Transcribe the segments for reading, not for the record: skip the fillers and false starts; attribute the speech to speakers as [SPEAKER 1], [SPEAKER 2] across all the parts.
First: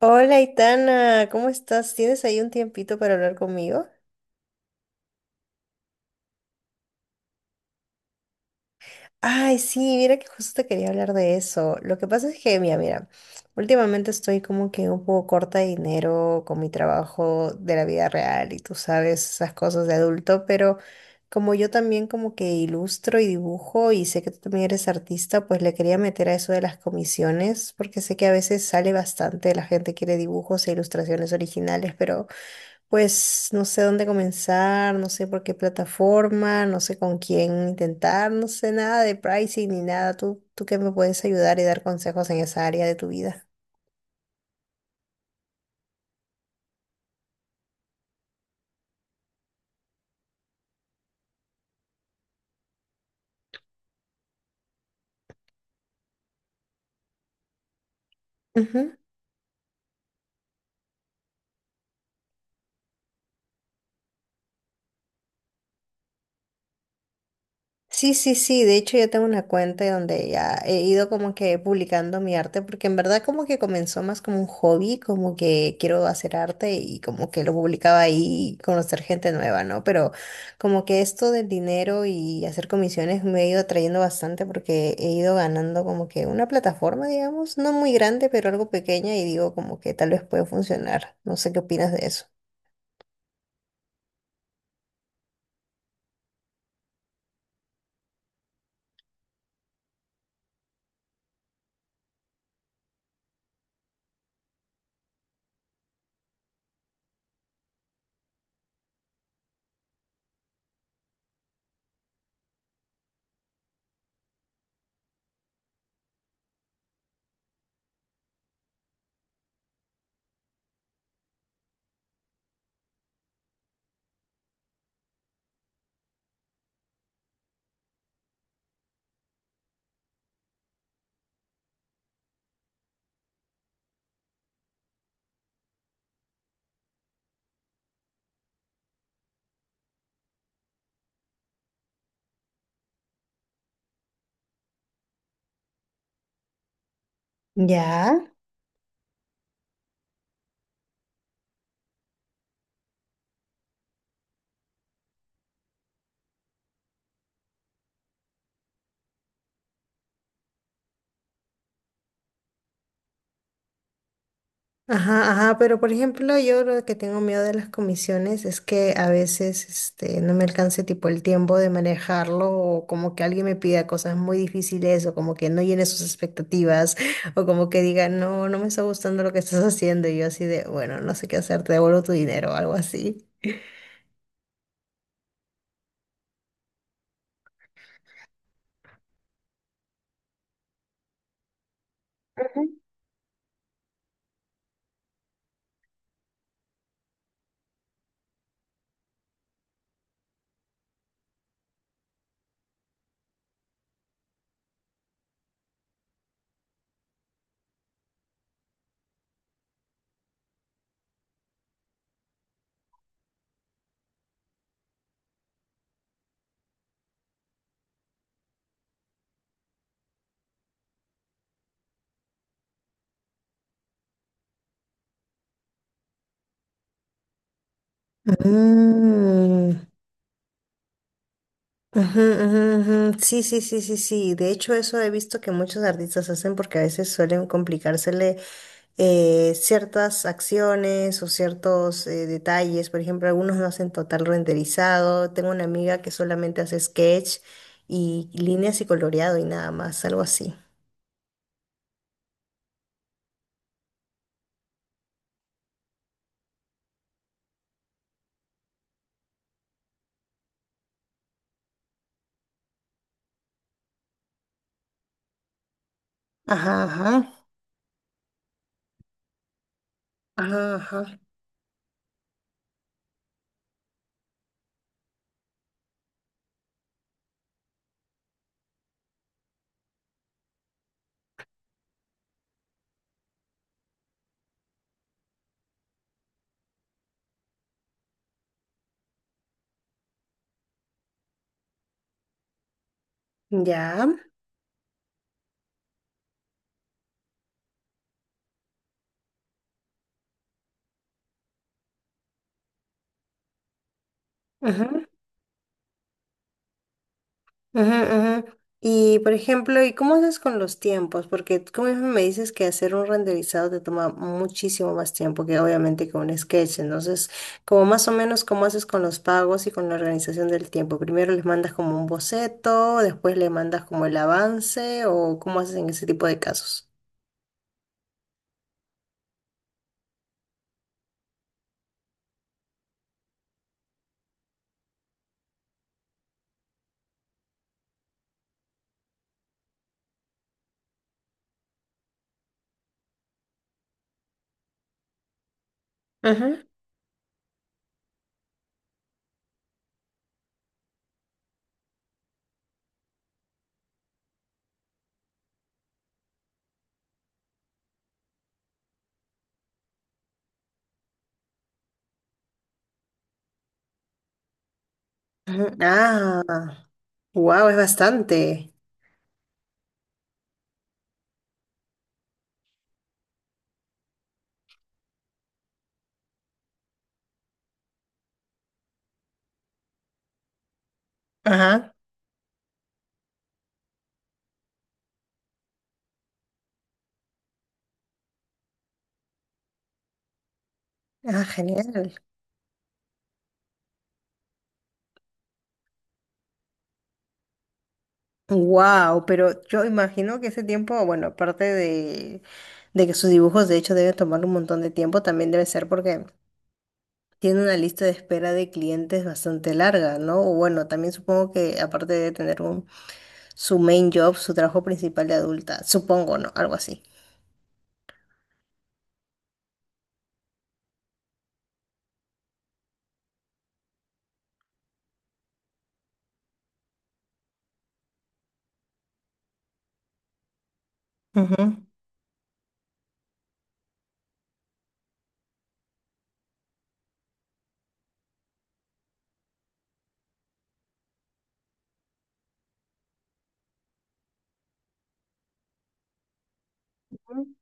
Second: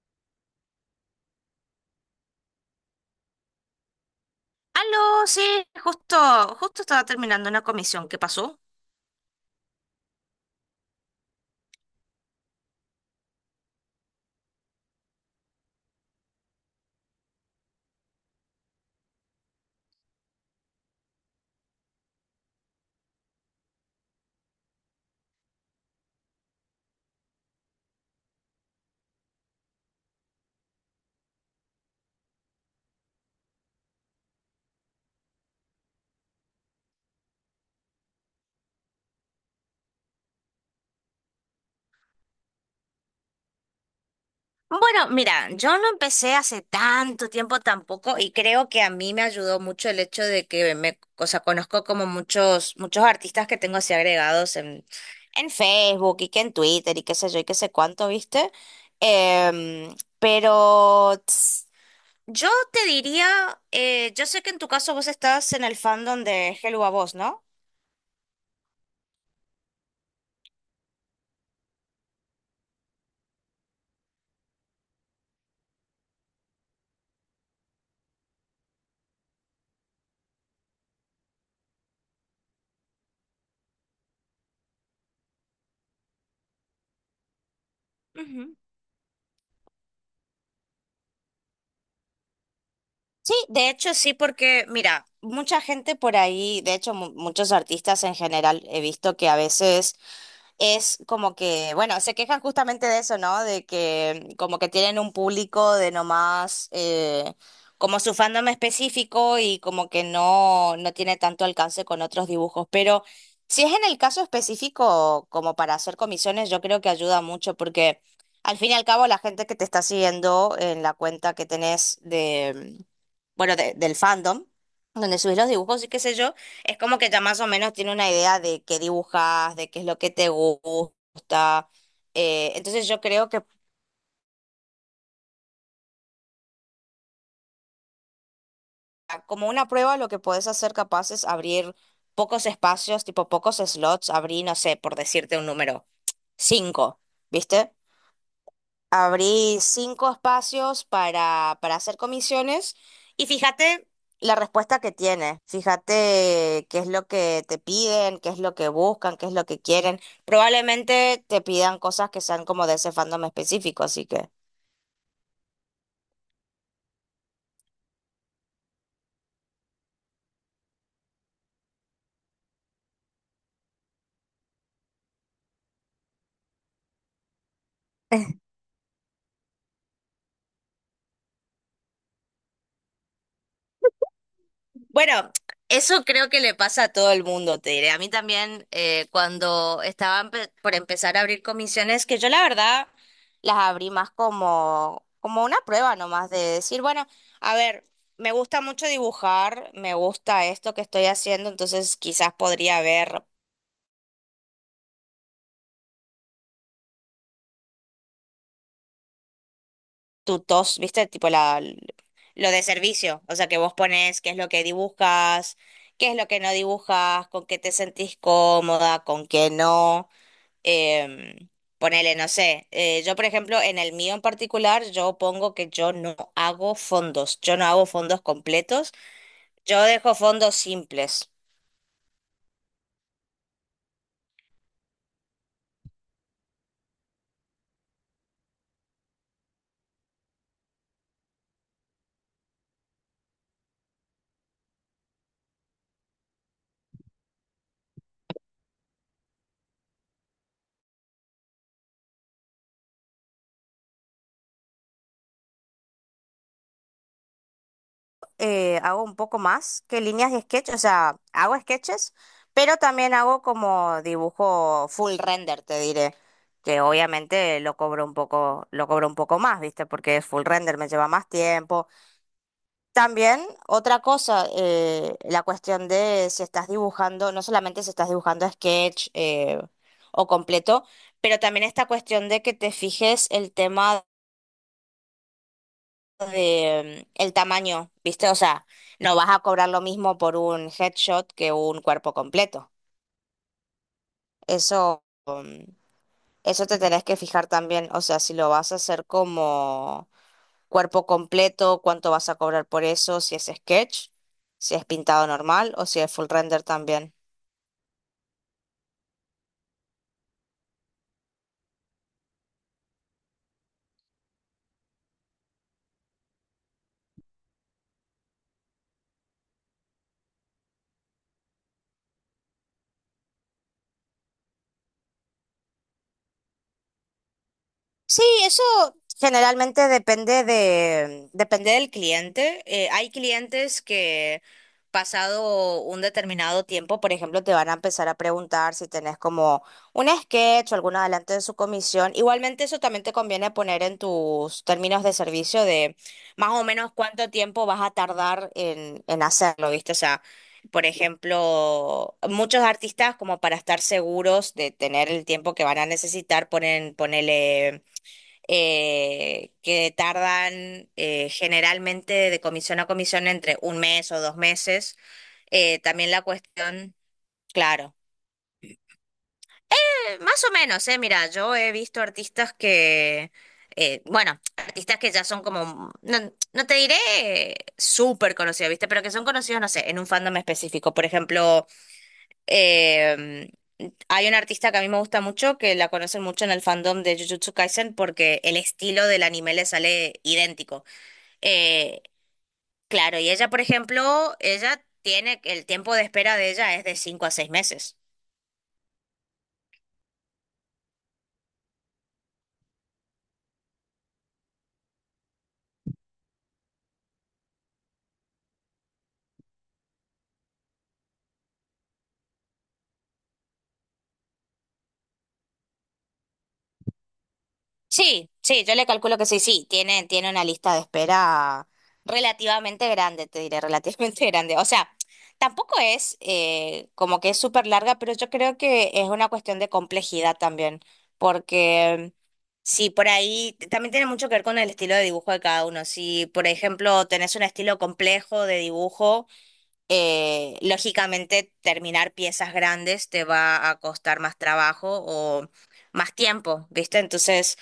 [SPEAKER 1] Hola, Itana, ¿cómo estás? ¿Tienes ahí un tiempito para hablar conmigo?
[SPEAKER 2] Aló, sí, justo, justo estaba terminando una comisión. ¿Qué pasó?
[SPEAKER 1] Ay, sí, mira que justo te quería hablar de eso. Lo que pasa es que, mira, últimamente estoy como que un poco corta de dinero con mi trabajo de la vida real y tú sabes esas cosas de adulto, pero como yo también como que ilustro y dibujo y sé que tú también eres artista, pues le quería meter a eso de las comisiones, porque sé que a veces sale bastante, la gente quiere dibujos e ilustraciones originales, pero... Pues no sé dónde comenzar, no sé por qué plataforma, no sé con quién intentar, no sé nada de pricing ni nada. ¿Tú qué me puedes ayudar y dar consejos en esa área de tu vida?
[SPEAKER 2] Bueno, mira, yo no empecé hace tanto tiempo tampoco y creo que a mí me ayudó mucho el hecho de que o sea, conozco como muchos, muchos artistas que tengo así agregados en Facebook y que en Twitter y qué sé yo y qué sé cuánto, ¿viste? Pero yo te diría, yo sé que en tu caso vos estás en el fandom de Hello a Voz, ¿no?
[SPEAKER 1] Sí, sí, sí, de hecho yo tengo una cuenta donde ya he ido como que publicando mi arte, porque en verdad como que comenzó más como un hobby, como que quiero hacer arte y como que lo publicaba ahí y conocer gente nueva, ¿no? Pero como que esto del dinero y hacer comisiones me ha ido atrayendo bastante porque he ido ganando como que una plataforma, digamos, no muy grande, pero algo pequeña y digo como que tal vez puede funcionar. No sé qué opinas de eso.
[SPEAKER 2] Sí, de hecho sí, porque mira, mucha gente por ahí, de hecho muchos artistas en general, he visto que a veces es como que, bueno, se quejan justamente de eso, ¿no? De que como que tienen un público de nomás, como su fandom específico y como que no tiene tanto alcance con otros dibujos. Pero si es en el caso específico, como para hacer comisiones, yo creo que ayuda mucho porque al fin y al cabo la gente que te está siguiendo en la cuenta que tenés bueno, del fandom, donde subís los dibujos y qué sé yo, es como que ya más o menos tiene una idea de qué dibujas, de qué es lo que te gusta. Entonces yo creo que como una prueba lo que podés hacer capaz es abrir pocos espacios, tipo pocos slots, abrí, no sé, por decirte un número, cinco, ¿viste?
[SPEAKER 1] Ya.
[SPEAKER 2] Abrí cinco espacios para hacer comisiones y fíjate la respuesta que tiene. Fíjate qué es lo que te piden, qué es lo que buscan, qué es lo que quieren. Probablemente te pidan cosas que sean como de ese fandom específico, así que.
[SPEAKER 1] Ajá, ajá, pero por ejemplo, yo lo que tengo miedo de las comisiones es que a veces no me alcance tipo el tiempo de manejarlo o como que alguien me pida cosas muy difíciles o como que no llene sus expectativas o como que diga, no, no me está gustando lo que estás haciendo y yo así de, bueno, no sé qué hacer, te devuelvo tu dinero o algo así.
[SPEAKER 2] Bueno, eso creo que le pasa a todo el mundo, te diré. A mí también, cuando estaba por empezar a abrir comisiones, que yo la
[SPEAKER 1] Ujú.
[SPEAKER 2] verdad las abrí más como una prueba nomás de decir, bueno, a ver, me gusta mucho dibujar, me gusta esto que estoy haciendo, entonces quizás podría ver tutos, ¿viste? Tipo lo de servicio, o sea, que vos pones qué es lo que dibujas, qué es lo que no dibujas, con qué te sentís cómoda, con qué no. Em, Ponele, no sé, yo por ejemplo, en el mío en particular, yo pongo que yo no hago fondos, yo no hago fondos completos, yo
[SPEAKER 1] Mm,
[SPEAKER 2] dejo fondos simples.
[SPEAKER 1] ujú, ujú, ujú. Sí, sí, sí, sí, sí. De hecho, eso he visto que muchos artistas hacen porque a veces suelen complicársele ciertas acciones o ciertos detalles. Por ejemplo, algunos no hacen total renderizado. Tengo una amiga que solamente hace sketch y líneas y coloreado y nada más, algo así.
[SPEAKER 2] Hago un poco más que líneas de sketch, o sea, hago sketches, pero también hago como dibujo full render, te diré, que
[SPEAKER 1] Ajá, ajá,
[SPEAKER 2] obviamente lo cobro un poco, lo cobro un poco más, ¿viste? Porque es full
[SPEAKER 1] ajá,
[SPEAKER 2] render, me lleva
[SPEAKER 1] ajá.
[SPEAKER 2] más tiempo. También otra cosa, la cuestión de si estás dibujando, no solamente si estás dibujando sketch o completo, pero también esta cuestión de que te fijes el tema de el tamaño, ¿viste? O sea, no vas a cobrar lo mismo por un headshot que un cuerpo completo.
[SPEAKER 1] Ya.
[SPEAKER 2] Eso, eso te tenés que fijar también, o sea, si lo vas a hacer como cuerpo completo, cuánto vas a cobrar por eso, si es sketch, si es
[SPEAKER 1] Ujú.
[SPEAKER 2] pintado normal o si es full render también.
[SPEAKER 1] Ujú, ujú. Y por ejemplo, ¿y cómo haces con los tiempos? Porque tú mismo me dices que hacer un renderizado te toma muchísimo más tiempo que obviamente que un sketch. Entonces, como más o menos, ¿cómo haces con los pagos y con la organización del tiempo? Primero les mandas como un boceto, después le mandas como el avance, o cómo haces en ese tipo de casos.
[SPEAKER 2] Sí, eso generalmente depende depende del cliente. Hay clientes que pasado un determinado tiempo, por ejemplo, te van a empezar a preguntar si tenés como un sketch o algún adelanto de su comisión. Igualmente eso también te conviene poner en tus términos de servicio de más
[SPEAKER 1] Ujú.
[SPEAKER 2] o menos cuánto tiempo vas a tardar en hacerlo, ¿viste? O sea, por ejemplo, muchos artistas como para estar seguros de tener el tiempo que van a necesitar ponen, ponele que tardan generalmente de comisión a comisión entre un mes o dos meses.
[SPEAKER 1] Ujú.
[SPEAKER 2] También la
[SPEAKER 1] Ah,
[SPEAKER 2] cuestión,
[SPEAKER 1] wow, es
[SPEAKER 2] claro,
[SPEAKER 1] bastante.
[SPEAKER 2] más o menos, mira, yo he visto artistas que, bueno, artistas que ya son como, no, no te diré súper conocidos, ¿viste? Pero que son conocidos, no sé, en un fandom específico. Por ejemplo,
[SPEAKER 1] Ajá,
[SPEAKER 2] eh, hay un artista que a mí me gusta mucho, que la conocen mucho en el fandom de Jujutsu Kaisen porque el estilo del anime le sale idéntico.
[SPEAKER 1] ah,
[SPEAKER 2] Eh,
[SPEAKER 1] genial.
[SPEAKER 2] claro, y ella, por ejemplo, ella tiene, el tiempo de espera de ella es de cinco a seis meses.
[SPEAKER 1] Wow, pero yo imagino que ese tiempo, bueno, aparte de que sus dibujos de hecho deben tomar un montón de tiempo, también debe ser porque tiene una lista de espera de clientes bastante larga, ¿no? O bueno, también supongo que aparte de tener un, su main job, su trabajo principal de adulta, supongo, ¿no? Algo así.
[SPEAKER 2] Sí, sí, yo le calculo que sí, sí, tiene una lista de espera relativamente grande, te diré, relativamente grande. O sea, tampoco es como que es súper larga, pero yo creo que es una cuestión de complejidad también,
[SPEAKER 1] Ujú.
[SPEAKER 2] porque sí, por ahí también tiene mucho que ver con el estilo de dibujo de cada uno. Si, por ejemplo, tenés un estilo complejo de dibujo, lógicamente, terminar piezas grandes te va a costar más trabajo o más tiempo, ¿viste? Entonces,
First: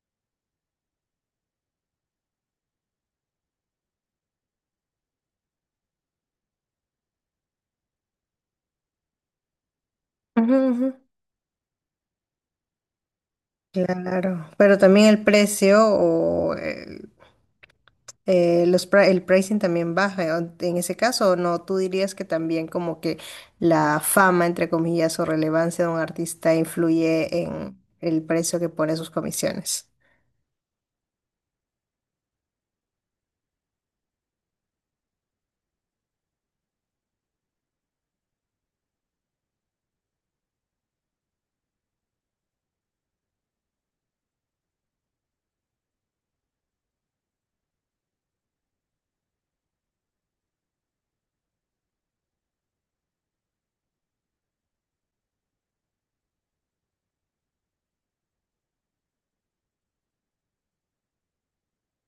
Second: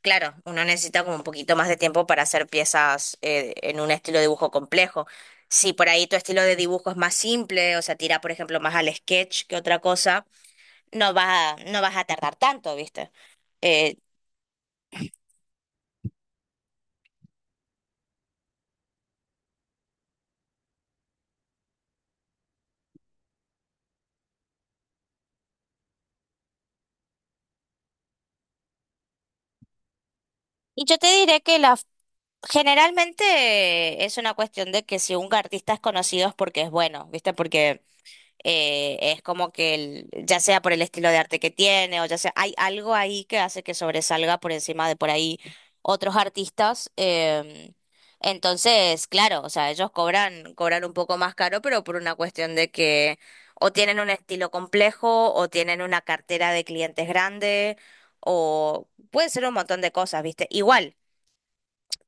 [SPEAKER 2] claro, uno necesita como un poquito más de tiempo para hacer piezas en un estilo de dibujo complejo. Si por ahí tu estilo de dibujo es más simple, o sea, tira, por ejemplo, más al sketch que otra cosa,
[SPEAKER 1] Ujú, ujú.
[SPEAKER 2] no vas a tardar tanto, ¿viste? Eh,
[SPEAKER 1] Claro, pero también el precio o el- el pricing también baja. En ese caso, ¿no? ¿Tú dirías que también como que la fama, entre comillas, o relevancia de un artista influye en el precio que pone sus comisiones?
[SPEAKER 2] y yo te diré que la, generalmente es una cuestión de que si un artista es conocido es porque es bueno, ¿viste? Porque es como que ya sea por el estilo de arte que tiene o ya sea, hay algo ahí que hace que sobresalga por encima de por ahí otros artistas. Entonces, claro, o sea, ellos cobran un poco más caro, pero por una cuestión de que o tienen un estilo complejo o tienen una cartera de clientes grande o puede ser un montón de cosas, ¿viste? Igual,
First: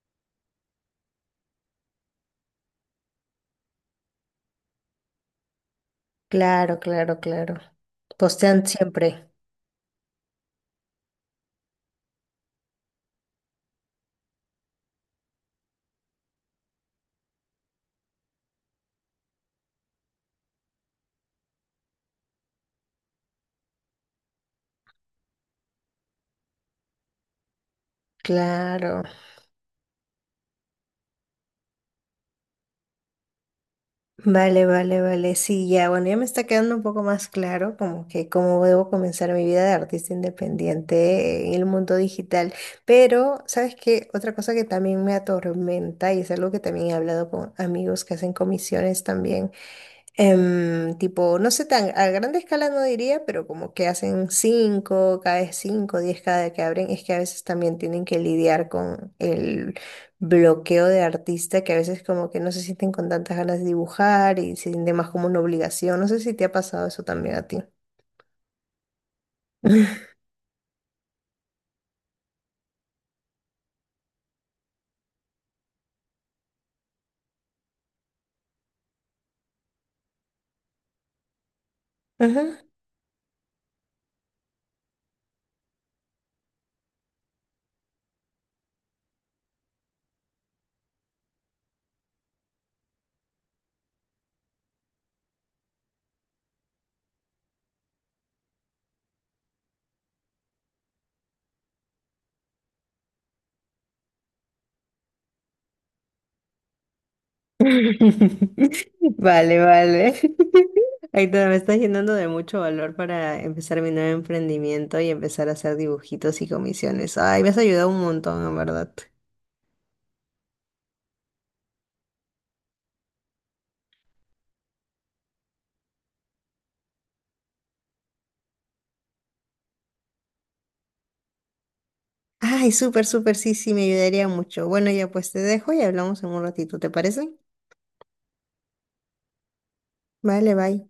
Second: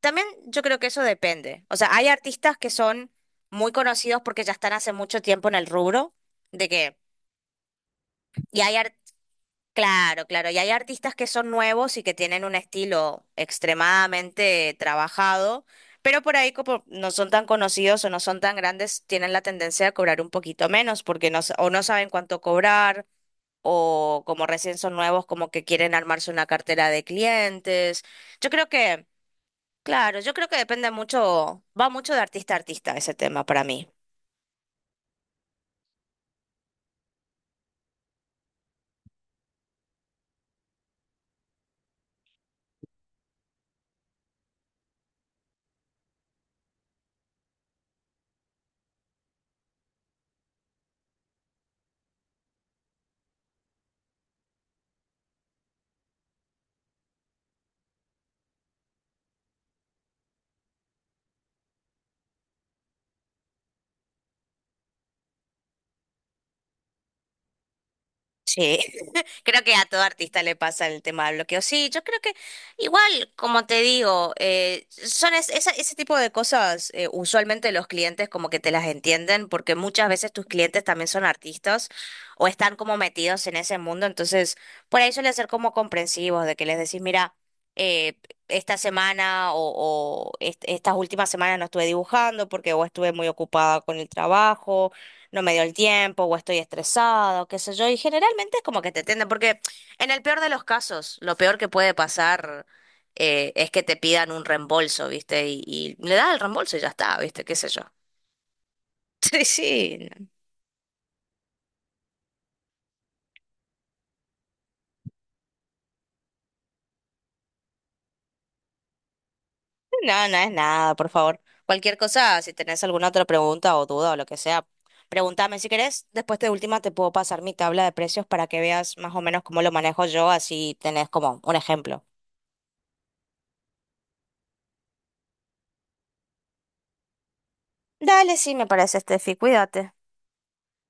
[SPEAKER 2] también yo creo que eso depende. O sea, hay artistas que son muy conocidos porque ya están hace mucho tiempo en el rubro, de
[SPEAKER 1] Claro,
[SPEAKER 2] que
[SPEAKER 1] claro, claro.
[SPEAKER 2] y
[SPEAKER 1] Postean
[SPEAKER 2] hay, ar-
[SPEAKER 1] siempre.
[SPEAKER 2] claro, claro, y hay artistas que son nuevos y que tienen un estilo extremadamente trabajado, pero por ahí como no son tan conocidos o no son tan grandes, tienen la tendencia a cobrar un poquito menos porque o no saben cuánto cobrar o como recién son nuevos, como que quieren armarse una cartera de clientes. Yo creo
[SPEAKER 1] Claro.
[SPEAKER 2] que, claro, yo creo que depende mucho, va mucho de artista a artista ese tema para mí.
[SPEAKER 1] Vale, vale, vale. Sí, ya, bueno, ya me está quedando un poco más claro como que cómo debo comenzar mi vida de artista independiente en el mundo digital. Pero, ¿sabes qué? Otra cosa que también me atormenta y es algo que también he hablado con amigos que hacen comisiones también. Em, tipo, no sé, tan a grande escala no diría, pero como que hacen cinco, cada vez cinco, diez cada que abren, es que a veces también tienen que lidiar con el bloqueo de artista, que a veces como que no se sienten con tantas ganas de dibujar y se siente más como una obligación. No sé si te ha pasado eso también a ti.
[SPEAKER 2] Sí. Creo que a todo artista le pasa el tema del bloqueo. Sí, yo creo que igual, como te digo, son ese tipo de cosas, usualmente los clientes como que te las entienden, porque muchas veces tus clientes también son artistas o
[SPEAKER 1] Ujú.
[SPEAKER 2] están como metidos en ese mundo, entonces por ahí suele ser como comprensivos, de que les decís, mira, eh, esta semana o estas últimas semanas no estuve dibujando porque o estuve muy ocupada con el trabajo no me dio el tiempo o estoy estresado, qué sé yo, y generalmente es como que te atienden, porque en el peor de los casos, lo peor que puede pasar es que te pidan un reembolso, ¿viste? Y le das el reembolso y ya está, ¿viste? ¿Qué sé yo? Sí,
[SPEAKER 1] Vale,
[SPEAKER 2] sí,
[SPEAKER 1] vale. Aitor, me estás llenando de mucho valor para empezar mi nuevo emprendimiento y empezar a hacer dibujitos y comisiones. Ay, me has ayudado un montón, en verdad.
[SPEAKER 2] no, no no es nada, por favor. Cualquier cosa, si tenés alguna otra pregunta o duda o lo que sea, pregúntame si querés. Después de última te puedo pasar mi tabla de precios para que veas más o menos cómo lo manejo yo, así tenés como un ejemplo.
[SPEAKER 1] Ay, súper, súper, sí, sí, me ayudaría mucho. Bueno, ya pues te dejo y hablamos en un ratito, ¿te parece?
[SPEAKER 2] Dale, sí, me parece, Steffi, cuídate.
[SPEAKER 1] Vale, bye.